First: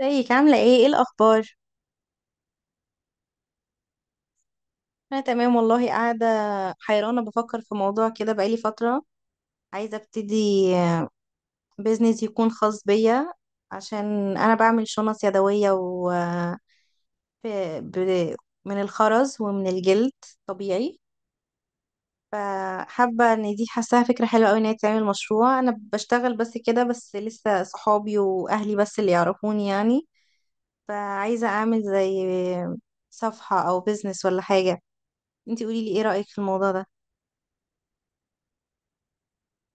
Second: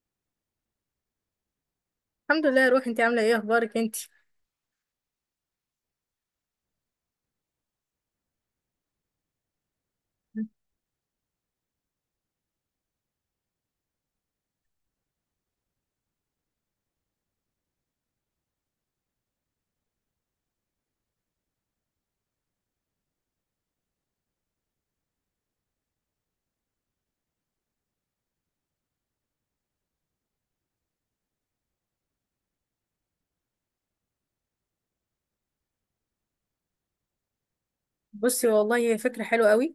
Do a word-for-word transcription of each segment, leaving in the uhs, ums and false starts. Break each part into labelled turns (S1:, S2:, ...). S1: ازيك عاملة ايه، ايه الأخبار؟
S2: الحمد لله يا روحي. انت عامله ايه؟ اخبارك انت؟
S1: أنا تمام والله، قاعدة حيرانة بفكر في موضوع كده بقالي فترة. عايزة ابتدي بيزنس يكون خاص بيا، عشان أنا بعمل شنط يدوية و ب... ب... من الخرز ومن الجلد طبيعي. فحابة ان دي، حاساها فكرة حلوة اوي ان هي تعمل مشروع. أنا بشتغل بس كده، بس لسه صحابي وأهلي بس اللي يعرفوني يعني. فعايزة أعمل زي صفحة أو بيزنس ولا حاجة. انتي قوليلي، ايه رأيك في الموضوع ده؟
S2: بصي والله هي فكره حلوه قوي،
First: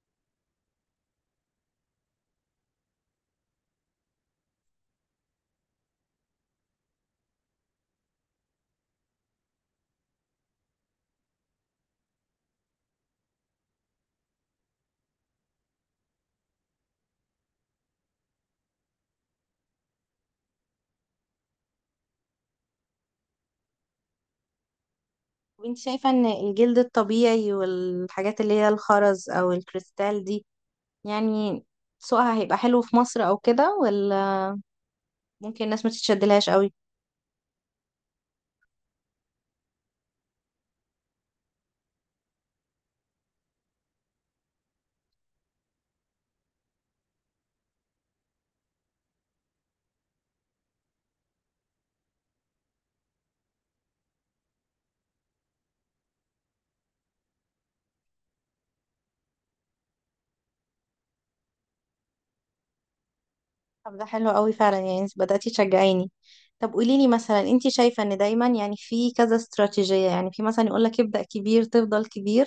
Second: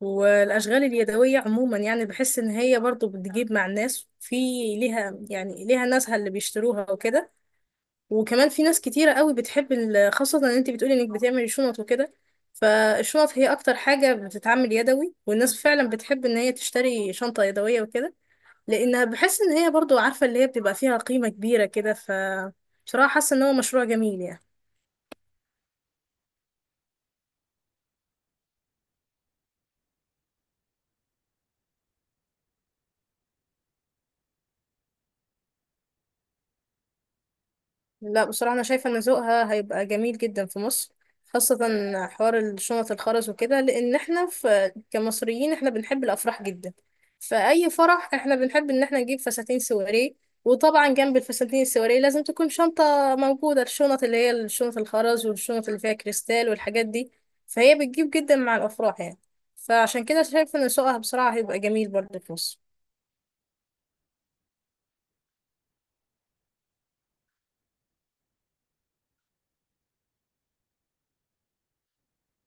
S2: والاشغال اليدويه عموما يعني بحس ان هي برضو بتجيب مع الناس في ليها يعني ليها ناسها اللي بيشتروها وكده. وكمان في ناس كتيره قوي بتحب ال- خاصه ان انت بتقولي انك بتعملي شنط وكده. فالشنط هي اكتر حاجه بتتعمل يدوي، والناس فعلا بتحب ان هي تشتري شنطه يدويه وكده، لانها بحس ان هي برضو عارفه اللي هي بتبقى فيها قيمه كبيره كده. ف بصراحه حاسه ان هو مشروع جميل يعني
S1: طب انت شايفة ان الجلد الطبيعي والحاجات اللي هي الخرز او الكريستال دي، يعني سوقها هيبقى حلو في مصر او كده، ولا ممكن الناس ما تتشدلهاش قوي؟
S2: لا بصراحة أنا شايفة إن ذوقها هيبقى جميل جدا في مصر، خاصة حوار الشنط الخرز وكده، لأن احنا في كمصريين احنا بنحب الأفراح جدا. فأي فرح احنا بنحب إن احنا نجيب فساتين سواري، وطبعا جنب الفساتين السواري لازم تكون شنطة موجودة، الشنط اللي هي الشنط الخرز والشنط اللي فيها كريستال والحاجات دي. فهي بتجيب جدا مع الأفراح يعني، فعشان كده شايفة إن سوقها بصراحة هيبقى جميل برضه في مصر.
S1: طب ده حلو قوي فعلا، يعني انت بدأتي تشجعيني. طب قوليلي مثلا، انت شايفة ان دايما يعني في كذا استراتيجية، يعني في مثلا يقولك ابدأ كبير تفضل كبير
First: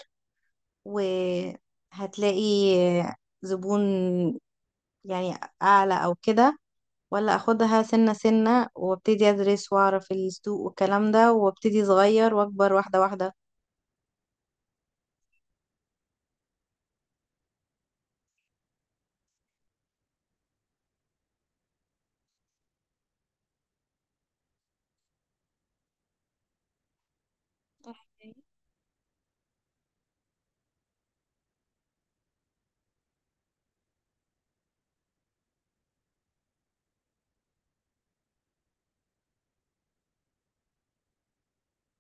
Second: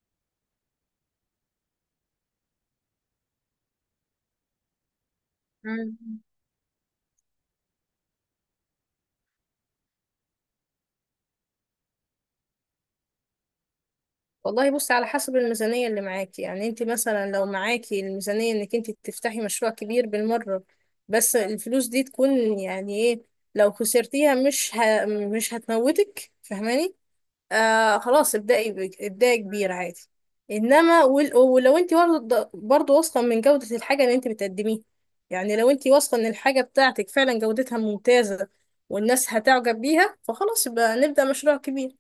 S1: وهتلاقي زبون يعني اعلى او
S2: مم.
S1: كده، ولا اخدها سنة سنة وابتدي ادرس واعرف السوق والكلام ده وابتدي صغير واكبر واحدة واحدة؟
S2: والله بصي، على حسب الميزانية اللي معاكي. يعني انت مثلا لو معاكي الميزانية انك انت تفتحي مشروع كبير بالمرة، بس الفلوس دي تكون يعني ايه، لو خسرتيها مش ه... مش هتموتك، فاهماني؟ آه خلاص ابدأي ب... ابدأي كبير عادي. انما ول... ولو انت برضه برضه واثقة من جودة الحاجة اللي انت بتقدميها. يعني لو انت واثقة ان الحاجة بتاعتك فعلا جودتها ممتازة، والناس هتعجب بيها، فخلاص يبقى نبدأ مشروع كبير.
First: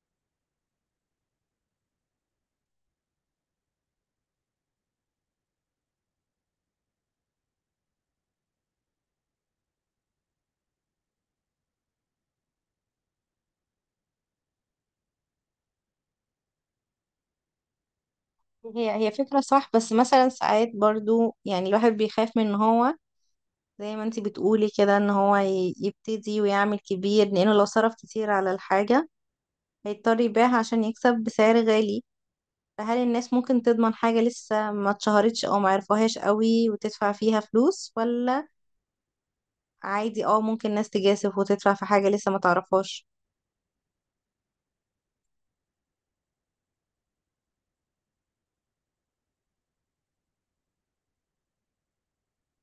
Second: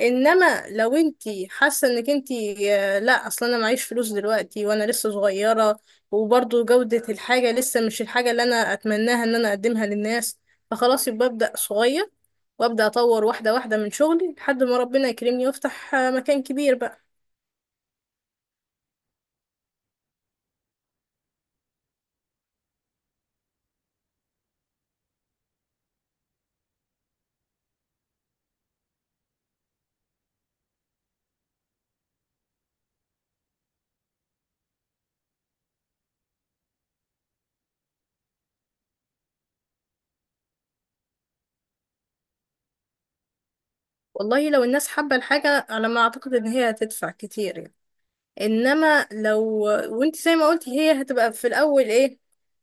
S2: انما لو انتي حاسه انك انتي آه، لا اصلا انا معيش فلوس دلوقتي وانا لسه صغيره، وبرضو جوده الحاجه لسه مش الحاجه اللي انا اتمناها ان انا اقدمها للناس، فخلاص يبقى ابدا صغير وابدا اطور واحده واحده من شغلي لحد ما ربنا يكرمني وافتح آه، مكان كبير بقى.
S1: هي هي فكرة صح، بس مثلا ساعات برضو يعني الواحد بيخاف من ان هو زي ما انتي بتقولي كده، ان هو ي- يبتدي ويعمل كبير، لانه لو صرف كتير على الحاجة هيضطر يبيعها عشان يكسب بسعر غالي. فهل الناس ممكن تضمن حاجة لسه ما اتشهرتش او ما عرفوهاش قوي وتدفع فيها فلوس، ولا عادي اه ممكن ناس تجاسف وتدفع في حاجة لسه ما تعرفهاش؟
S2: والله لو الناس حابه الحاجه، على ما اعتقد ان هي هتدفع كتير يعني. انما لو، وانت زي ما قلتي، هي هتبقى في الاول ايه،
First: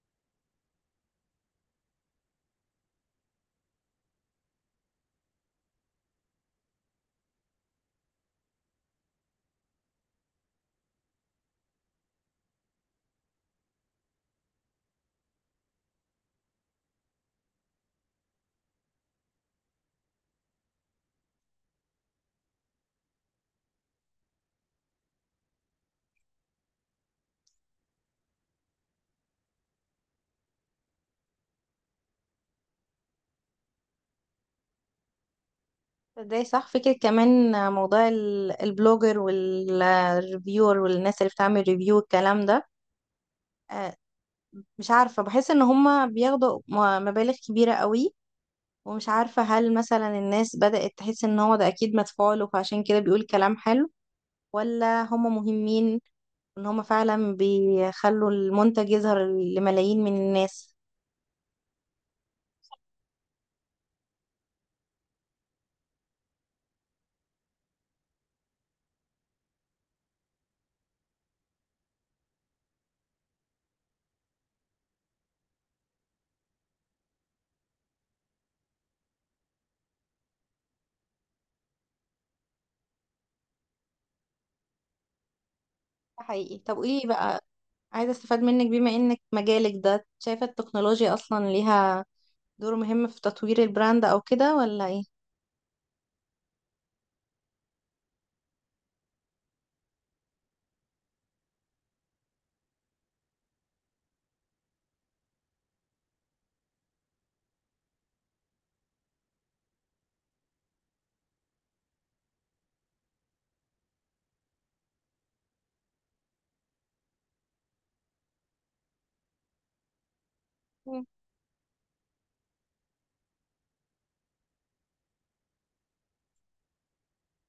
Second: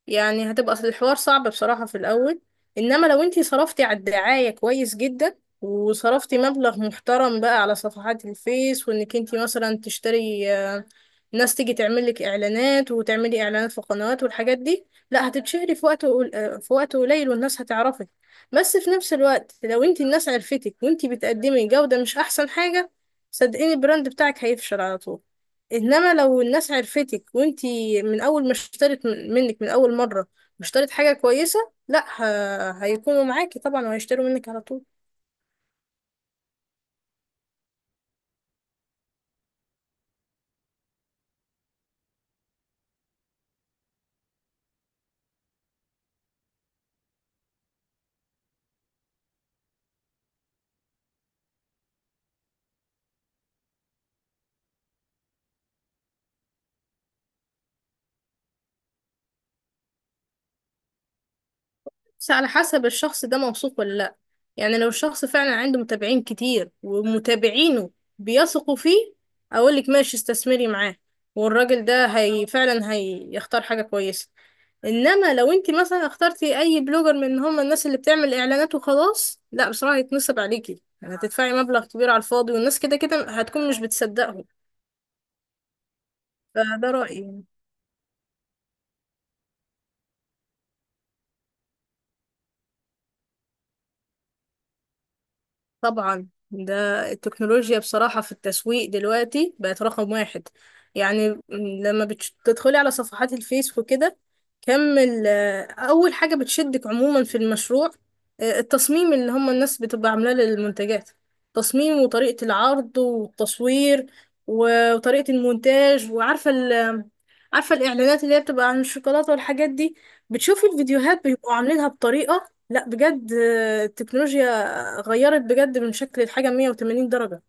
S2: يعني هتبقى الحوار صعب بصراحة في الاول. انما لو انت صرفتي على الدعاية كويس جدا، وصرفتي مبلغ محترم بقى على صفحات الفيس، وانك انت مثلا تشتري آه، ناس تيجي تعمل لك اعلانات وتعملي اعلانات في قنوات والحاجات دي، لا هتتشهري في وقت قل- آه، في وقت قليل والناس هتعرفك. بس في نفس الوقت لو انت الناس عرفتك وانت بتقدمي جودة مش احسن حاجة، صدقيني البراند بتاعك هيفشل على طول. انما لو الناس عرفتك وانتي من اول ما اشترت من- منك من اول مره واشترت حاجه كويسه، لا ه... هيكونوا معاكي طبعا وهيشتروا منك على طول.
S1: ازاي؟ صح، فكرة كمان. موضوع ال- البلوجر والريفيور والناس اللي بتعمل ريفيو الكلام ده، آه، مش عارفة، بحس ان هما بياخدوا م- مبالغ كبيرة قوي. ومش عارفة هل مثلا الناس بدأت تحس ان هو ده اكيد مدفوع له فعشان كده بيقول كلام حلو، ولا هما مهمين ان هما فعلا بيخلوا المنتج يظهر لملايين من الناس؟
S2: بس على حسب الشخص ده موثوق ولا لا. يعني لو الشخص فعلا عنده متابعين كتير ومتابعينه بيثقوا فيه، اقولك ماشي استثمري معاه، والراجل ده هي فعلا هيختار حاجه كويسه. انما لو انت مثلا اخترتي اي بلوجر من هم الناس اللي بتعمل اعلانات وخلاص، لا بصراحه هيتنصب عليكي، هتدفعي مبلغ كبير على الفاضي، والناس كده كده هتكون مش بتصدقهم.
S1: ده حقيقي. طب
S2: فده
S1: قولي
S2: رايي يعني.
S1: بقى، عايزة استفاد منك بما انك مجالك ده، شايفة التكنولوجيا اصلا ليها دوره مهم في تطوير البراند او كده ولا ايه؟
S2: طبعا ده، التكنولوجيا بصراحة في التسويق دلوقتي بقت رقم واحد. يعني م- لما بتدخلي على صفحات الفيس وكده، كم ال- أول حاجة بتشدك عموما في المشروع آه، التصميم اللي هم الناس بتبقى عاملاه للمنتجات. تصميم وطريقة العرض والتصوير و- وطريقة المونتاج، وعارفة ال عارفة الإعلانات اللي هي بتبقى عن الشوكولاتة والحاجات دي، بتشوفي
S1: مم.
S2: الفيديوهات بيبقوا عاملينها بطريقة لا بجد، آه، التكنولوجيا غيرت بجد من شكل الحاجة مية وتمانين درجة.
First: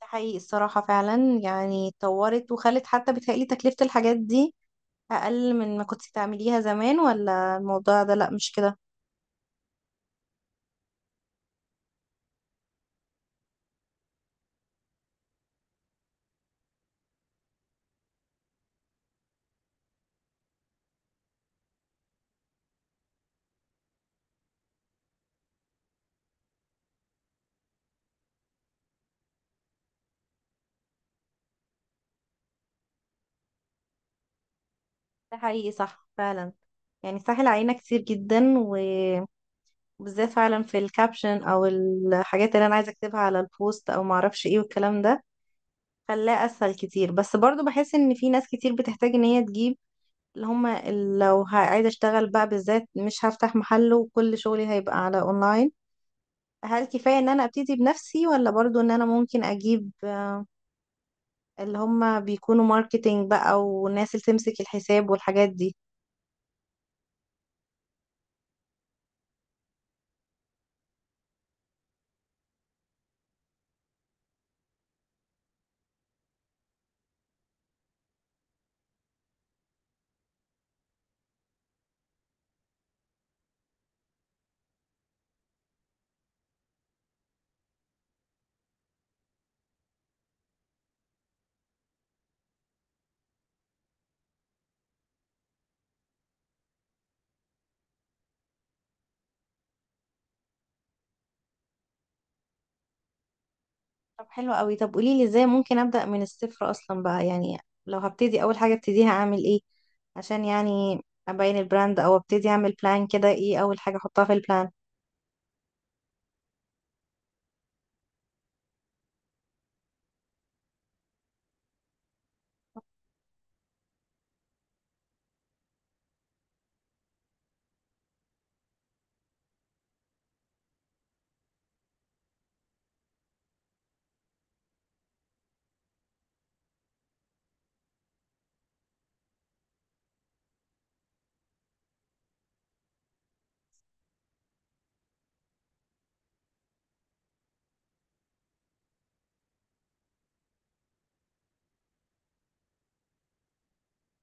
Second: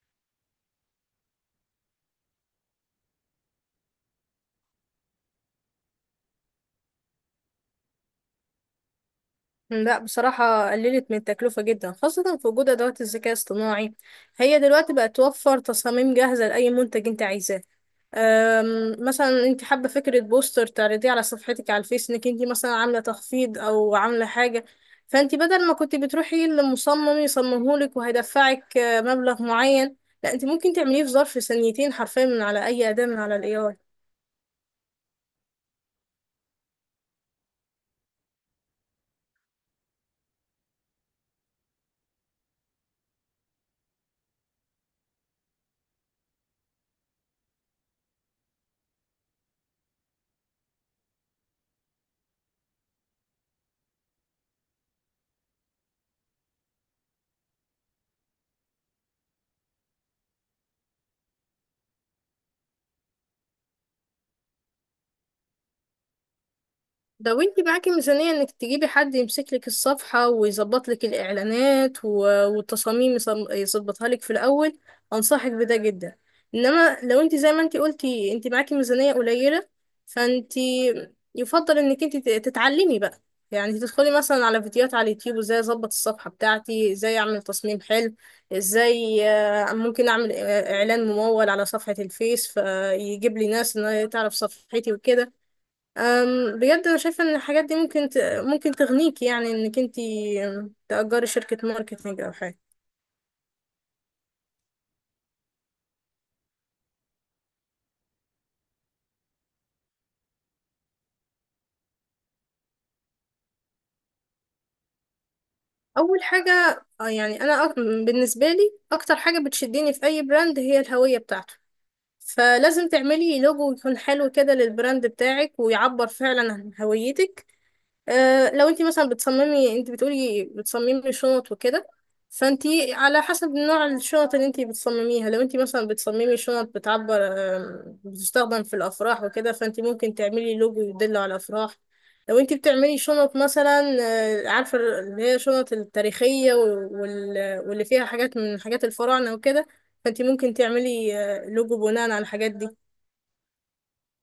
S1: ده حقيقي الصراحة، فعلا يعني اتطورت وخلت حتى بتهيألي تكلفة الحاجات دي اقل من ما كنت تعمليها زمان، ولا الموضوع ده لا مش كده؟
S2: لا بصراحة قللت من التكلفة جدا، خاصة في وجود أدوات الذكاء الاصطناعي. هي دلوقتي بقت توفر تصاميم جاهزة لأي منتج أنت عايزاه. أم، مثلا انت حابة فكرة بوستر تعرضيه على صفحتك على الفيس انك انت مثلا عاملة تخفيض او عاملة حاجة، فانت بدل ما كنت بتروحي لمصمم يصممهولك وهيدفعك آه، مبلغ معين، لا انت ممكن تعمليه في ظرف ثانيتين حرفيا من على اي أداة من على الاي.
S1: ده حقيقي صح فعلا، يعني سهل علينا كتير جدا و- وبالذات فعلا في الكابشن او الحاجات اللي انا عايزة اكتبها على البوست او معرفش ايه والكلام ده، خلاه اسهل كتير. بس برضو بحس ان في ناس كتير بتحتاج ان هي تجيب اللي هما ال- لو ه- عايزة اشتغل بقى بالذات، مش هفتح محل وكل شغلي هيبقى على اونلاين. هل كفاية ان انا ابتدي بنفسي، ولا برضو ان انا ممكن اجيب اللي هما بيكونوا ماركتينج بقى والناس اللي تمسك الحساب والحاجات دي؟
S2: لو انت معاكي ميزانية انك تجيبي حد يمسك لك الصفحة ويظبط لك الاعلانات و- والتصاميم يصم- يظبطها لك في الاول، انصحك بده جدا. انما لو انت زي ما انت قلتي انت معاكي ميزانية قليلة، فانت يفضل انك انت ت- تتعلمي بقى. يعني تدخلي مثلا على فيديوهات على اليوتيوب، ازاي اظبط الصفحة بتاعتي، ازاي اعمل تصميم حلو، ازاي آه، ممكن اعمل آه، اعلان ممول على صفحة الفيس فيجيب لي ناس انها تعرف صفحتي وكده. أم، بجد انا شايفه ان الحاجات دي ممكن ت... ممكن تغنيكي يعني انك انت تأجري شركه ماركتينج او حاجه.
S1: طب حلو قوي. طب قوليلي ازاي ممكن ابدأ من الصفر اصلا بقى يعني؟ لو هبتدي اول حاجة ابتديها اعمل ايه عشان يعني ابين البراند، او ابتدي اعمل بلان كده، ايه اول حاجة احطها في البلان؟
S2: اول حاجه آه، يعني انا أك... بالنسبه لي اكتر حاجه بتشدني في اي براند هي الهويه بتاعته، فلازم تعملي لوجو يكون حلو كده للبراند بتاعك ويعبر فعلا عن هويتك. أه لو انت مثلا بتصممي، انت بتقولي بتصممي شنط وكده، فانت على حسب نوع الشنط اللي انت بتصمميها. لو انت مثلا بتصممي شنط بتعبر، آم، بتستخدم في الافراح وكده، فانت ممكن تعملي لوجو يدل على الافراح. لو انت بتعملي شنط مثلا آه، عارفه اللي هي شنط التاريخيه وال- واللي فيها حاجات من حاجات الفراعنه وكده، فانت ممكن تعملي آه، لوجو بناء على الحاجات دي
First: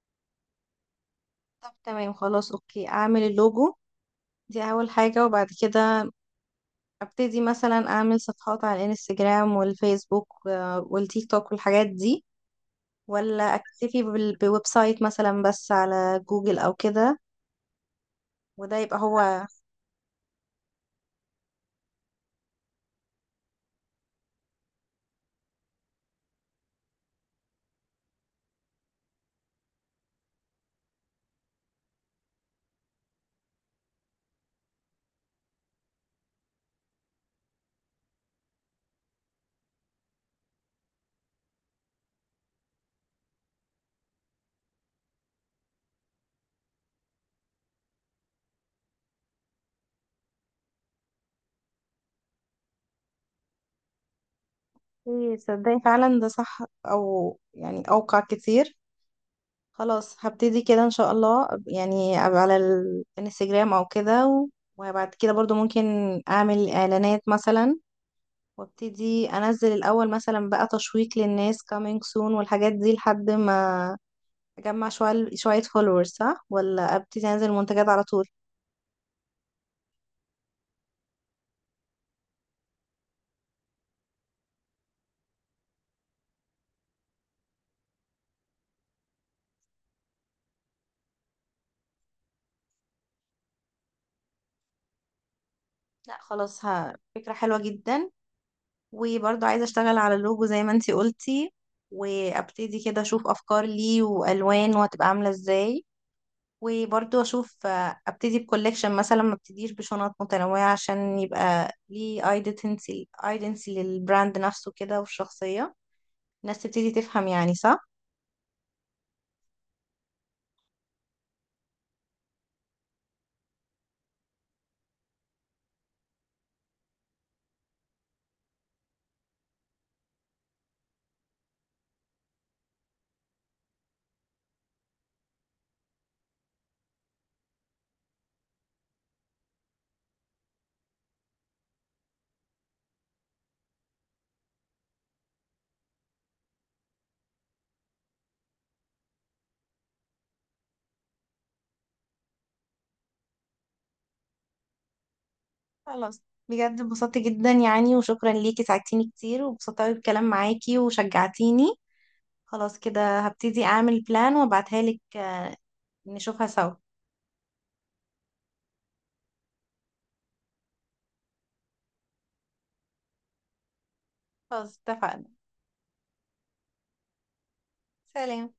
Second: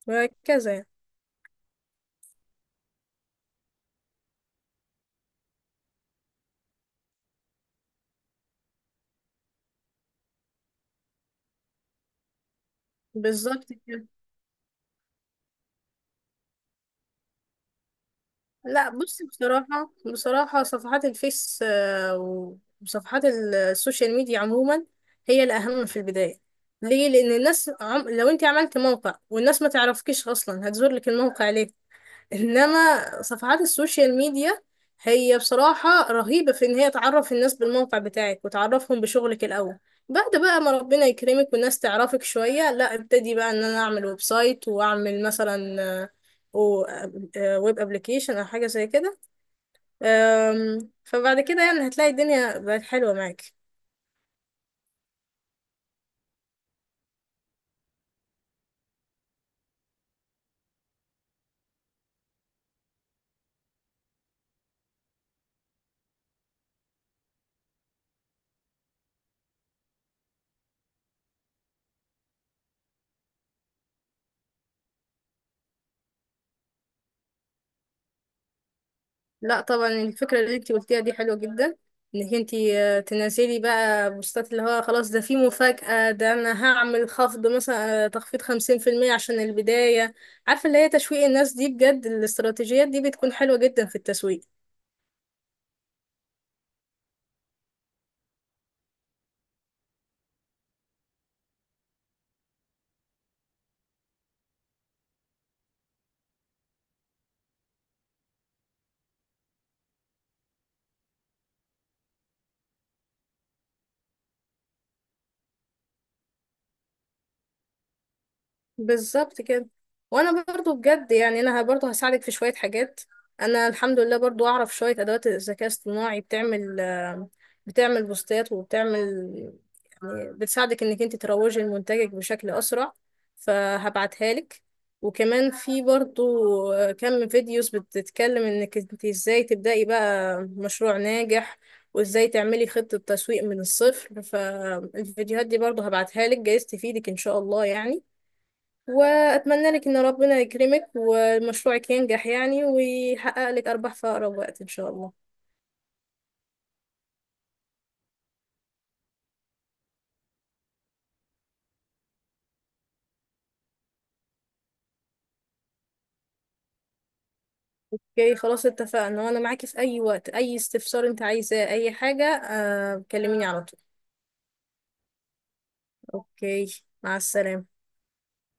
S2: وهكذا يعني.
S1: طب تمام خلاص اوكي، اعمل اللوجو دي اول حاجة، وبعد كده ابتدي مثلا اعمل صفحات على الانستجرام والفيسبوك آه، والتيك توك والحاجات دي، ولا
S2: بالظبط
S1: اكتفي
S2: كده.
S1: بال- بويب سايت مثلا بس على جوجل او كده؟ وده
S2: لا
S1: يبقى
S2: بص
S1: هو.
S2: بصراحة، بصراحة صفحات الفيس آه، وصفحات ال- السوشيال ميديا عموما هي الأهم في البداية. ليه؟ لأن الناس عم... لو أنت عملت موقع والناس ما تعرفكيش أصلا هتزور لك الموقع. انما صفحات السوشيال ميديا هي بصراحة رهيبة في ان هي تعرف الناس بالموقع بتاعك وتعرفهم بشغلك الاول. بعد بقى ما ربنا يكرمك والناس تعرفك شوية، لا ابتدي بقى ان انا اعمل ويب سايت واعمل مثلا آه، و- آه، ويب ابليكيشن او حاجة زي كده. آم، فبعد كده يعني هتلاقي الدنيا بقت حلوة معاك.
S1: إيه، تصدقي فعلا ده صح، او يعني اوقع كتير. خلاص هبتدي كده ان شاء الله، أب- يعني أبقى على الانستجرام او كده و- وبعد كده برضو ممكن اعمل اعلانات مثلا، وابتدي انزل الاول مثلا بقى تشويق للناس coming soon والحاجات دي لحد ما اجمع شوية شوية فولورز، صح؟ ولا ابتدي انزل منتجات على طول؟
S2: لا طبعا الفكرة اللي انتي قلتيها دي حلوة جدا، انك انتي آه، تنزلي بقى بوستات اللي هو خلاص ده في مفاجأة، ده انا هعمل خفض مثلا آه، تخفيض خمسين في المية عشان البداية. عارفة اللي هي تشويق الناس دي بجد، الاستراتيجيات دي بتكون حلوة جدا في التسويق.
S1: لا خلاص، ها فكرة حلوة جدا. وبرضه عايزة اشتغل على اللوجو زي ما انتي قلتي، وابتدي كده اشوف افكار ليه والوان وهتبقى عاملة ازاي. وبرضه اشوف، آه، ابتدي بكولكشن مثلا، ما ابتديش بشنط متنوعة عشان يبقى ليه ايدنتي ايدنتي للبراند نفسه كده والشخصية، الناس تبتدي تفهم يعني، صح؟
S2: بالظبط كده. وانا برضو بجد يعني انا ه- برضو هساعدك في شوية حاجات. انا الحمد لله برضو اعرف شوية ادوات الذكاء الاصطناعي بتعمل آه، بتعمل بوستات، وبتعمل يعني بتساعدك انك انت تروجي لمنتجك بشكل اسرع، فهبعتها لك. وكمان في برضو آه، كم فيديوز بتتكلم انك انت ازاي تبدأي بقى مشروع ناجح، وازاي تعملي خطة تسويق من الصفر. فالفيديوهات دي برضو هبعتها لك جايز تفيدك ان شاء الله يعني. وأتمنى لك إن ربنا يكرمك ومشروعك ينجح يعني، ويحقق لك أرباح في أقرب وقت إن شاء الله.
S1: خلاص، بجد انبسطت جدا يعني، وشكرا ليكي ساعدتيني كتير وانبسطت قوي بالكلام معاكي وشجعتيني. خلاص كده هبتدي اعمل بلان وابعتها لك، آه، نشوفها سوا.
S2: اوكي خلاص اتفقنا. وأنا معاكي في أي وقت، أي استفسار أنت عايزاه، أي حاجة آه كلميني على طول.
S1: خلاص اتفقنا.
S2: اوكي مع السلامة.
S1: سلام.